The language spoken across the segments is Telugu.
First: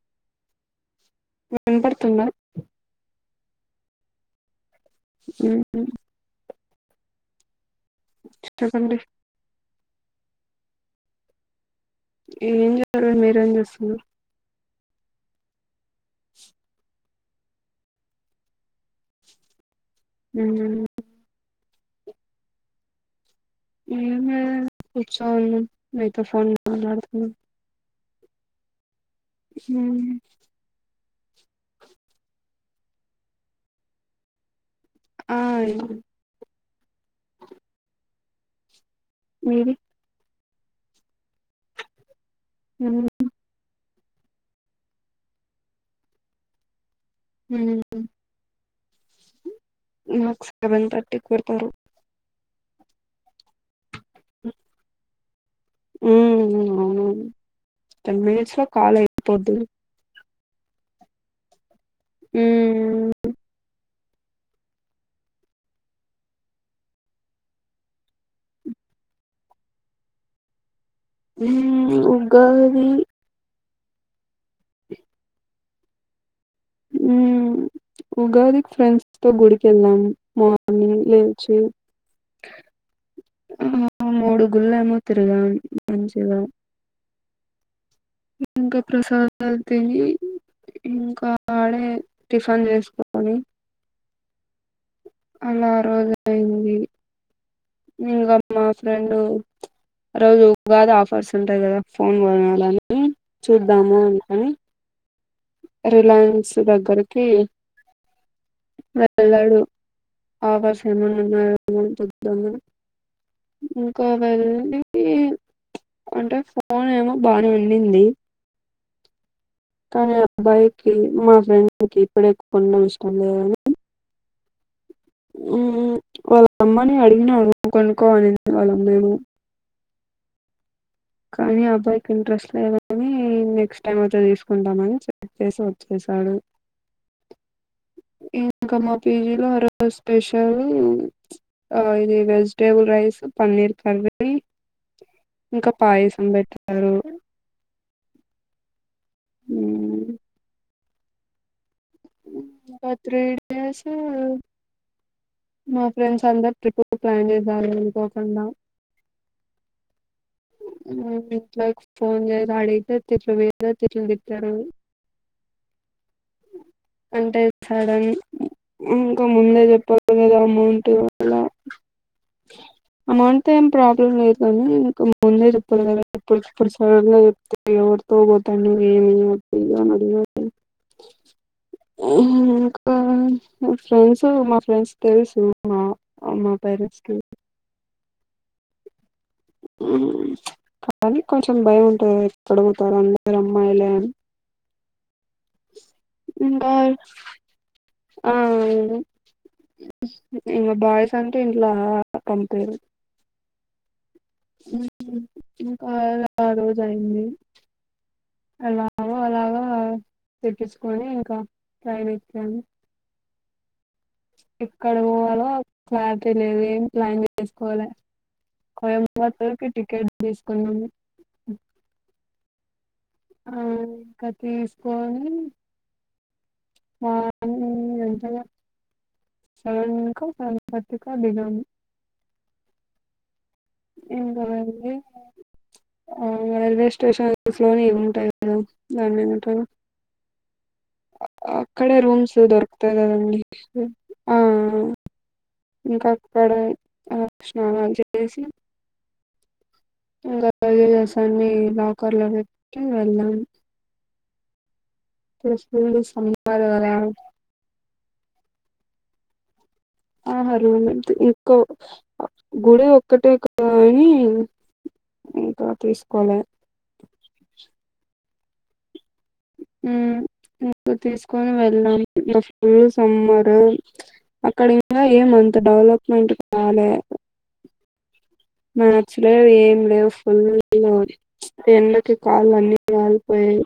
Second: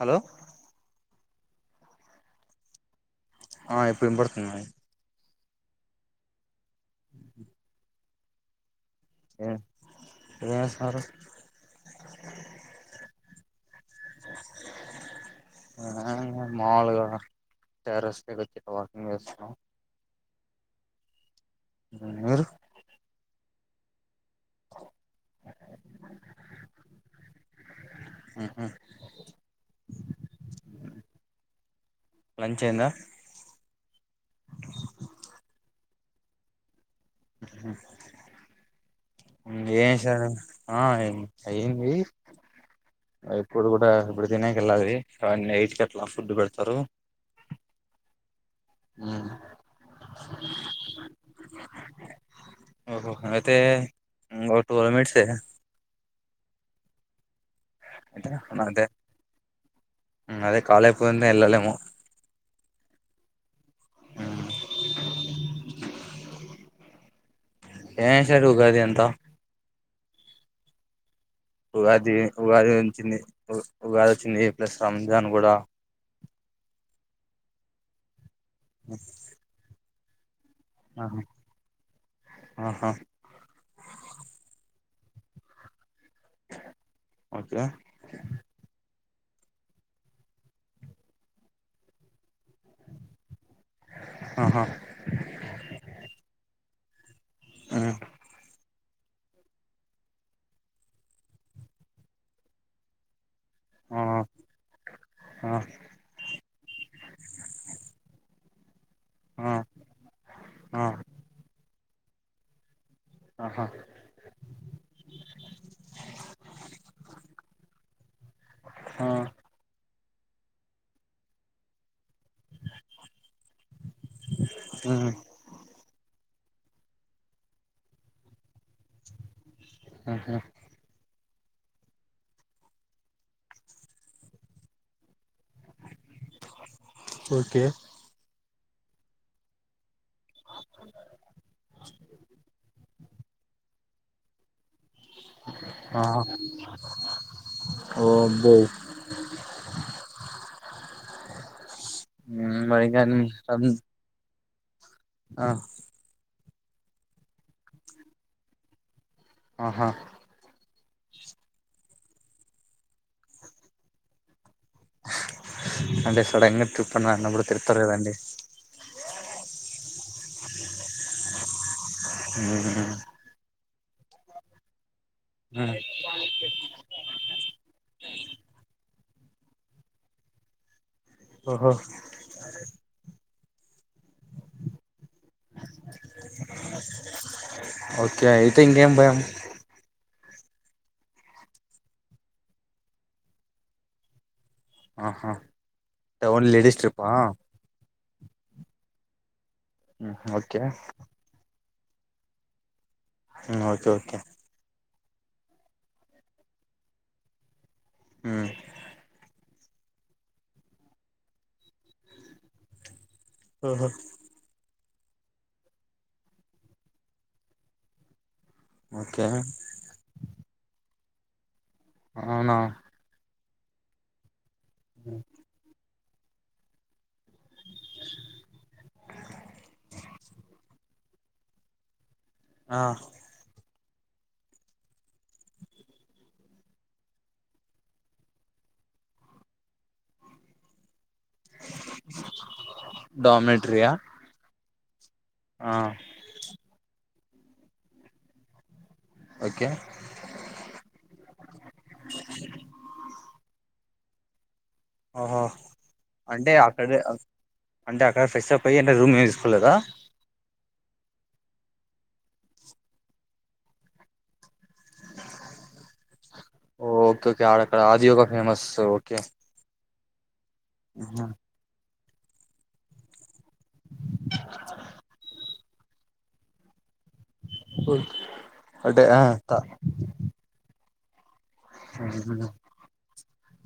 హలో వినబడుతుందా ఆ ఇప్పుడు వినపడుతుంది ఉహామ్ బ్లాంక్ చెప్పండి ఏంచేస్తున్నారు ఎం చేస్తున్నవ్ ఆ మాములుగా టరస్ పైకి వచ్చి వాకింగ్ చేస్తున్న ఊహ్మ్మ్ మీరు ఏంలేదు కూర్చొని మీతో ఫోన్ మాట్లాడుతున్న ఉహు హ్మ్మ్ లంచ్ అయిందా ఆ అయ్యింది ఉమ్ ఏం మీది చేసారు ఆ ఏ అయింది ఉమ్ ఇప్పుడు కుడ ఇప్పుడు తినేకెళ్లాలి అవన్నీ ఎయిట్ కట్లా ఫుడ్ పెడతారు ఉమ్ మాకు సెవెన్ థర్టీ కి పెడతారు ఓహో అయితే ఇంగో ట్వల్వ్ మినిట్స్ఏ ఉమ్ అవునువును టెన్ మినిట్స్ లో అదే కాల్ అయిపోద్ది అదే కాల్ అయిపోందే ఎల్లలేము ఉమ్ ఏం చేరు ఉగాది అంత ఉగాది ఉగాది ఉంచింది ఉగాది వచ్చింది ప్లస్ రంజాన్ కూడా ఉమ్ ఉగాదికి ఫ్రెండ్స్ తో గుడికెళ్ళాం అ ఆహా లేచి ఆహా ఆ మూడు గుళ్లు ఏమో తిరిగాం మంచిగా ఓకే ఇంకా ప్రసాదాలు తిని ఇంకా ఆడే టిఫన్ చేసుకొని ఆహా అలా రోజయింది ఆ నింగా ఆమె ఫ్రెండు రోజు ఉగాది ఆఫర్స్ ఉంటాయి కదా ఫోన్కొనా లని చూద్దాము ఆ అందుకని ఆ రిలయన్స్ త దెగ్గరికి వెళ్ళాడు ఆ ఆఫర్స్ ఏమైన్నా ఉన్నాయో ఎమో చుద్దామని ఆహా ఇంకా వెళ్ళనికి అంటే ఫోన్ ఏమో బానే ఉండింది హ కానీ అబ్బాయికిి మా ఫ్రెండ్ కి ఇప్పుడె కొండం ఇష్టం లేదని మా మ్మ్. వాళ్ళ అమ్మని అడిగినాడు కనుక్కోమనింది వాళ్ళమ్మని ఆహా కానీ అబ్బాయికి ఇంట్రెస్ట్ లేదనీ నెక్స్ట్ టైమ్ గిట్ల తీసుకుంటామని చె ప్పేసి వచ్చేసాడు ఓకే ఇంక మా పిజీలో ఒ రోజు స్పెషల్ ఇది వెజిటేబుల్ రైస్ పన్నీర్ కర్రీ ఇంక పాయసం పెట్టారు ఒ అబ్బో ఉమ్ మరి ఇంకా కానీ త్రీ డేసే ఉన్ ఆ మా ఫ్రెండ్స్ అందరు ట్రిప్పు ప్లాన్ చేశారు అనుకోకుండా ఆహా ఇట్లా ఫోన్ చేయరా ఆడిగితే తిట్లు మిద తిట్లు తిట్టినారు అంటే సడెన్గా అంటే సడన్ ఇన్ ఇంకా ముందే చెప్పాల్ కదా అమౌంట్ అలా హుమ్హు అమౌంట్ ఏం ప్రాబ్లం లేదు గనీ ఇంక ముందే మ్మ్ చెప్పాలి గదా ఇప్పుడు కిప్పుడు సడన్ గా చెప్తే ఎవరితో పోతాం ఏమి ఇంద్ర నడిగా ఓహో హుమ్ ఇంకా మ ఫ్రెండ్స్ మా ఫ్రెండ్స్ తెలుసు మ మా పేరెంట్స్ కి ఓకే అయితే ఇంకేం భయం కానీ కొంచెం భయం ఉంటది ఎక్కడకుపోతారొ అందరు అమ్మాయిలే అని ఆహా ఒన్లీ ఇంకా లేడీస్ ట్రిప్ ఆ ఆ అవునండీ ఉమ్ ఓకే ఇంగ బయ్స్ అంటే ఇం లా అతన్ పేరు మ్ ఓకే ఓకే ఇంకా ఆ రోజు అయింది మ్మ్ అలావా అలాగా తెప్పంచుకొని ఇంకా ట్రైన్యేక్కను ఓహో ఎక్కడి పోవాలో క్లారిటీ లేదు ఏం ప్లాన్ చేసుకోలే ఓకే కోయంబత్తూర్ కి టికెట్ తీసుకున్నము అవునా ఆ ఇంక తీసుకొని ఆ నీ ఎంతలా సెవన్కొ సెవెన్ థర్తి కొ దిగాము ఆ [unintelligible] ఆ రైల్వే స్టేషన్స్ లోనే [unintelligible] దాన్నెమంటరొ ఆక్కడే రూమ్స్లో దొరకుతాయ్ కదండీ డామినేటరీయా ఆహ్ ఆ ఇంకా అక్కడే అహ్ స్నానాలు చేసి ఓకే ఇంకా లగ్గజ్స్ అన్ని లాకర్ లో పెట్టి వెళ్దాం ఆహ ఫుల్ అంటే సమ్మర్ కదా ఆఫ్టర్డే అంటే అక్కడ ఫ్రెష్ అప్ అయ్యి అంటే రూమ్ ఏం తీసుకోలేదా ఆహా రూమ్ ఇంతే ఇక్క గుడె ఒక్కటే కదు గని ఓ ఓకే ఓకే అక్కడ ఆజీవ ఫేమస్ ఓకే ఉమ్ ఇంకా తీసుకొని వెళ్ళాలి మా ఫుల్ సమ్మర్ రూమ్ అక్కడ ఇంకా ఏమంత డెవలప్మెంట్ కాలే ఓ మార్చలేవ్ ఏం లేవు [unintelligible] ఎండకి కాళ్ళు అన్ని కాలిపోయాయి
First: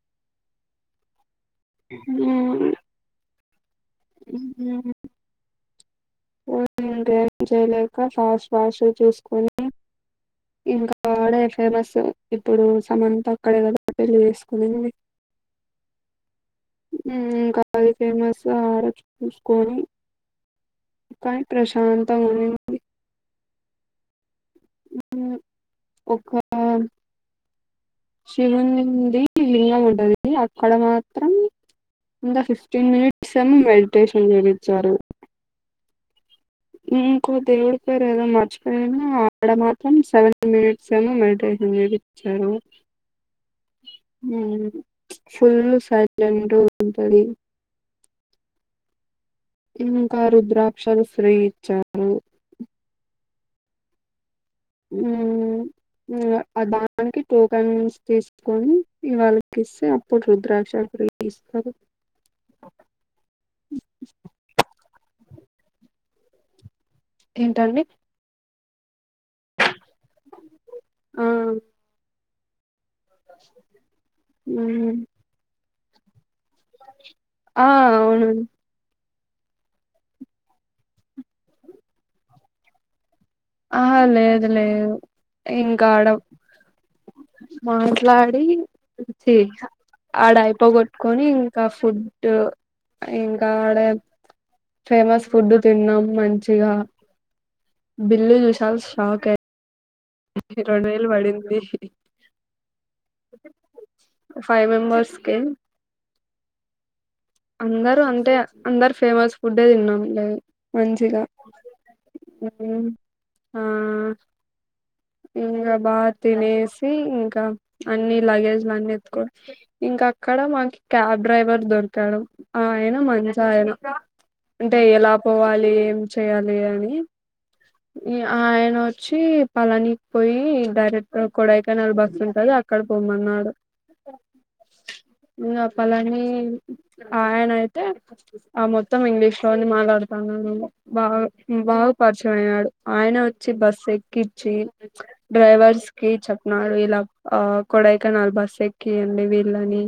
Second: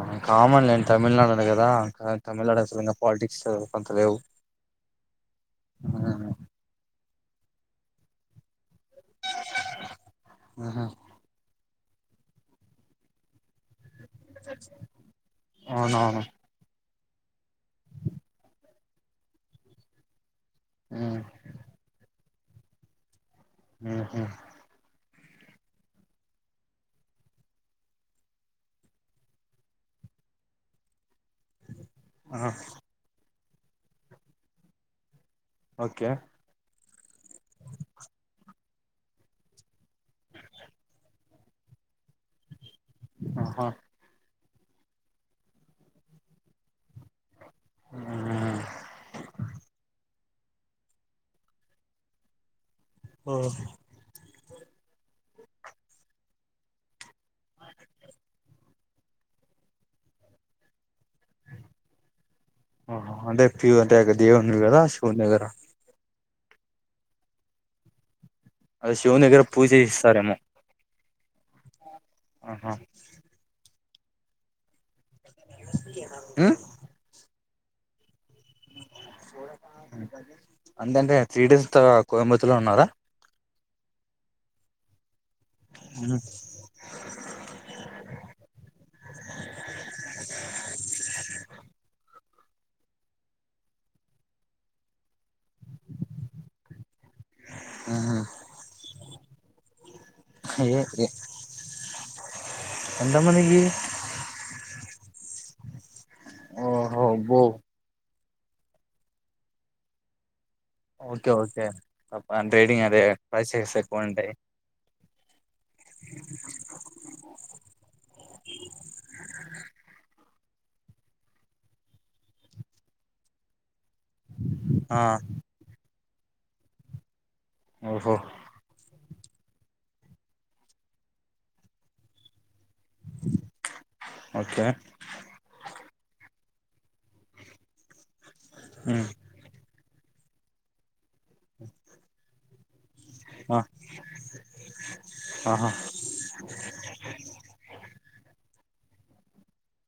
ఉమ్ కామన్ లెన్ తమిళనాడు అన్నాడు కదా కని తమిళనాడు అసలు ఇంగ పాలిటిక్స్ అంతలేవు ఉమ్ ఎం చేయలేక ఫాస్ట్ ఫాస్ట్ గా చేసుకొని ఆహా ఇంకా అడే ఫేమస్ ఇప్పుడు సమంత అక్కడే కదా పెళ్లి చేసుకునింది అవునవును ఉమ్ ఇంకా అది ఫేమస్ ఆరుచు చూసుకొని కానీ ప్రశాంతంగా ఉండింది ఉహు ఒక్కా శివునింది లింగం ఉంటది అక్కడ మా మాత్రం ఇంకా ఆ ఫిఫ్టీన్ మినిట్స్ ఏమో మెడిటేషన్ చేయినిచ్చారు ఓకే ఇంకో దేవుడు పేరు ఏదో మార్చు నేను ఆడ మాత్రం సెవెన్ మినిట్స్ ఏమో మెడిటేషన్ చేపిచ్చారు ఆహా ఉమ్ ఫుల్ సైలెంట్ ఉంటది ఆ ఇంకా రుద్రాక్షలు ఫ్రీ గా ఇచ్చారు ఓహో ఉమ్ ఇంగ దానికి టోకెన్స్ తీసుకొని వాళ్ళకి ఇస్తే అప్పుడు రుద్రాక్ష ఫ్రీ ఇస్తారు ఆహ అంటే ప్యూ అంటే దేవున్ కదా శివుని దగర ఏంటండి అది శివుని దగ్గర పూజ చేఇస్తారుమో ఆ ఆహా ఉమ్ ఉమ్ ఆ అవును అందంగా త్రీ డేస్సుత కోయంబత్తులో ఉన్నారా ఆహ లేదు లేదు ఇంకా ఆడం మాట్లాడి వచ్చేఇంచ్చ ఆడ అయిపోగొట్టుకొని ఇంకా ఫు డ్ ఇంకా ఆడ ఫేమస్ ఫుడ్ తిన్నాం మంచిగా బిల్లు చూశాల్ షాక్ అయి రొండో వేలు పడింది ఎంతా మందికి ఒకే ఓ అందరు అంటే అందరు ఫేమస్ ఫుడే తిన్నాం లే మంచిగా ఓకే ఓకే అ ట్రేడింగ్ హ్మ్. అదే ఆ ప్రిసెస్ ఎక్కువ ఉంటాయి ఇంకా బా తినేసి ఇంకా అన్ని లగేజ్లు అన్ని ఎత్తుక ఇంకా అక్కడ కడ మాకి క్యాబ్ డ్రైవర్ దొర్కాడు ఆ ఆయ్న మంచైయ్న అంటే ఆ ఎలా పోవాలి ఏం చేయాలి అని ఓహో మీ ఆయన వచ్చి పొలానీక్ పోయి డైరెక్ట్ గ కోడాయ్ కెనాల్ బస్సుటంది అక్కడ పోమ్మన్నాడు ఓకే ఎ అ పలాన్ని ఆయనైతే ఆ మొత్తం ఉమ్ ఇంగ్లీష్ లోని మాట్లాడ్ [unintelligible] బాగా బాగా పర్చమయ్యాడు ఆయన వచ్చి ఆ బస్సేక్కించి ఆహా డ్రైవర్స్ కి చెప్ నడ్ ఇలా ఆ కోడై కెనాల్ బస్సెకియండి వీళ్ళని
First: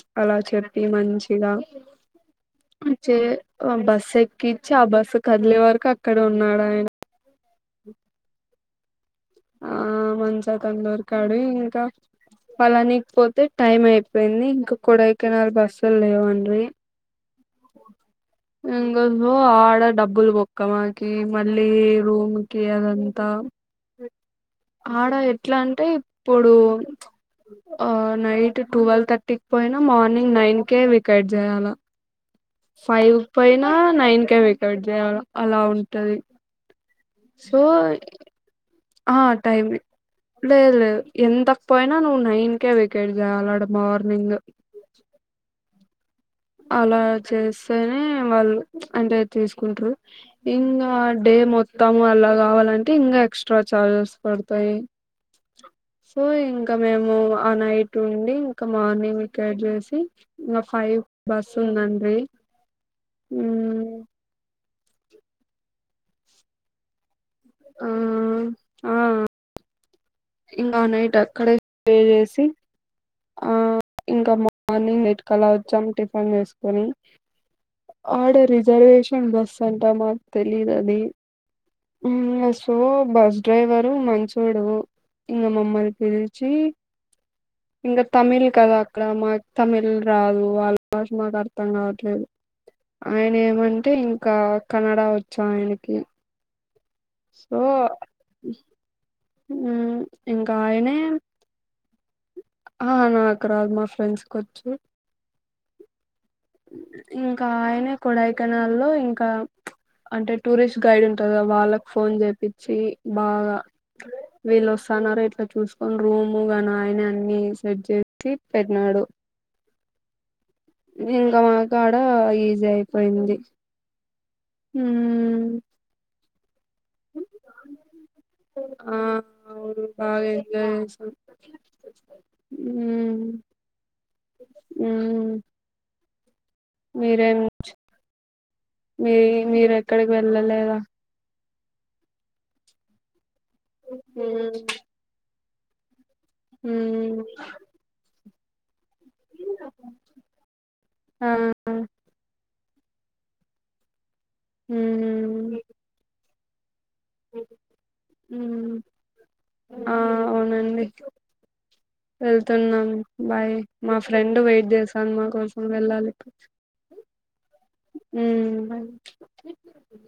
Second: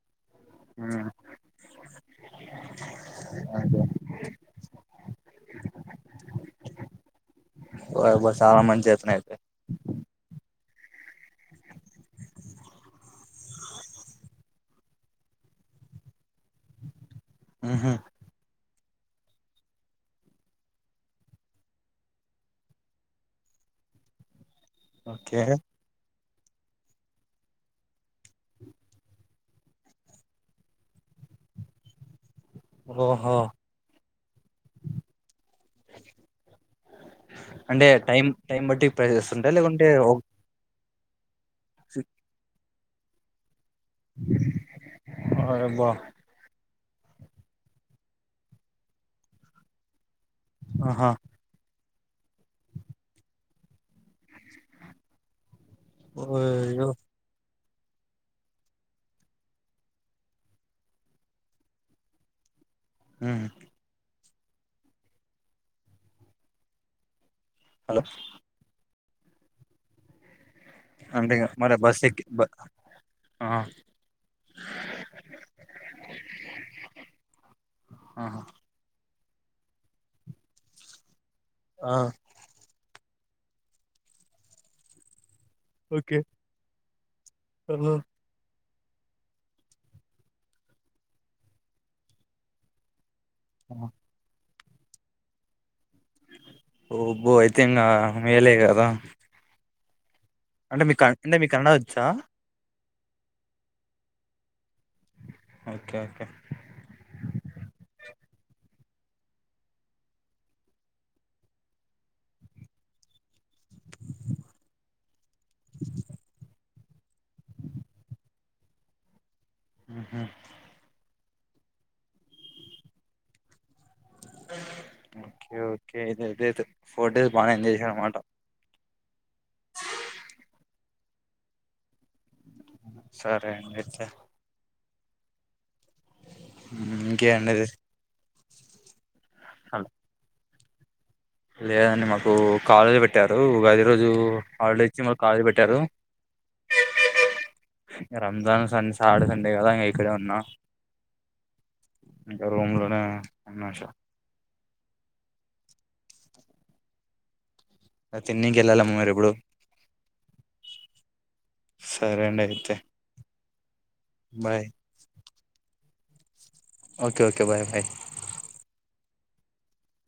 చ్ అలా చెప్పి ఉమ్ మంచిగా ఉంచే అ ఓకే బస్సేక్కించి ఆ బస్సు కద్లే వరకు అక్కడే ఉన్నాడయన ఓ యబ్బా చాలా మంచి అతను అయితే తందూరి కాడి ఇంకా పోలానీక్ పోతే టైం ఐపోయింది ఇంకా కొడాయ్ కెనాల్ బస్సులేవండ్రీ ఉహు ఇందులో ఆడ డబ్బుల్ బొక్క మాకి మళ్ళీ రూమ్ కి అదంతా ఆడ ఓకే ఎట్లా అంటే ఇప్పుడు ఆ నైట్ టూవెల్ థర్టీక్ పోయినా మార్నింగ్ నైన్ కేే వికైట్ జేయాల ఫైవ్క్ ఓహో పొయ్న నైన్ కే వేకెట్ జెయాల అలా ఉంటది సో అంటే టైం టైం బట్టి ప్రైసస్ ఉంటయ లేకుంటే ఒక్ ఎలెద్ ఎంతక్ పోయినా నువ్ నైన్కే వేకెట్ జెయలడ అరే బాబ్ అలా చేస్తేనే వాళ్ళు అంటే తీస్కుంట్రు ఇంగ ఆహా డే మొత్ తము అలా కావాలంటే ఇంకా ఎక్సట్రా చార్జెస్ పడ్తాయి సో ఇంకా ఓయ్యో మేము ఆ నైట్ ట్ండి ఇంకా మార్నింగ్ వేకెట్ చేసి ఇంగ ఫైవ్ బస్సుందండి ఉమ్ ఆ హలో ఆ ఇంగ అనైట్ అంటే ఇగ అక్కడే మరి స్టే బస్ ఎక్కి చేసి బ ఆ ఇంకా మార్నింగ్ యైట్కలా వచ్చాం టిఫిన్ జేస్కొని ఆడ ఆహా రిజర్వేషన్ కెం బస్సంట మాక్ తెలీదది ఆ ఉమ్ సో బస్ డ్రైవరు మంచోడు ఇంగ మమ్మల్ ఓకే పిల్చీ ఓహో ఇంగ తమిళ్ కదా అక్కడ మాక్ తమిళ్ రాదు వాళ్ళ్ భాష మాకర్థం కాట్లేదు ఆయనెమంటే ఇంకా కనడా వచ్చయనకి ఒబ్బొ ఐతే ఇంగా మేలేగదా ఉమ్ అంటే మీ కన్ అంటే మీక్ కన్నడ వచ్చా ఆ నాక్ రాదు మా ఫ్రెండ్స్ కోచ్చు ఓకే ఓకే ఇంకైనే కొడయ్ కెనాల్లో ఇంకా అంటే టూరిస్ట్ గైడ్ ఉంటర్ గ వాళ్ళక్ ఫోన్ జేప్పిచ్చి బాగా వీళ్ళ్ వస్తన్నారు ఇట్లా చూస్కొండ్ రూము గన్ ఆ ఆయ్నే అన్ని సేట్ జేసి పెట్నాడు ఉహు ఇంకా మాకాడ ఈజీ ఐపోయింది హ్మ్మ్ ఐతే ఫోర్ డేస్ బానే ఎంజాయ్ చేశారన్మాట ఆ అవును బాగ ఎంజాయ్ జేసినం సరేండి అయితే మ్మ్ మీరేం ఇంకేండి చు మీ మీరెక్కడికి వెళ్ళలేదా లేదండి మాకు కాలేజీ వెట్టారు ఉగాది రోజు హాలిడే ఇచ్చి మాకు కాలేజ్ పెట్ ట్టరు హుమ్మ్ రంజాన్ సన్ సాడ్ సండే గదా ఇంగా ఇక్కడే ఉన్నా ఆ ఇంకా రూమ్ లోనే ఉన్నష హుమ్మ్ తిన్నికి హుమ్ వెళ్ళాలమ్మ మరి ఇప్పుడు ఆ అవునండి సరే అండి అయితే వెళ్తున్నాను బాయ్ మా ఫ్రెండ్ బాయ్ వెయిట్ జేసాను మా కోసం వెళ్ళాలి ఇప్పుడు. ఒకే ఒకే బాయ్ బాయ్ ఉమ్ బాయ్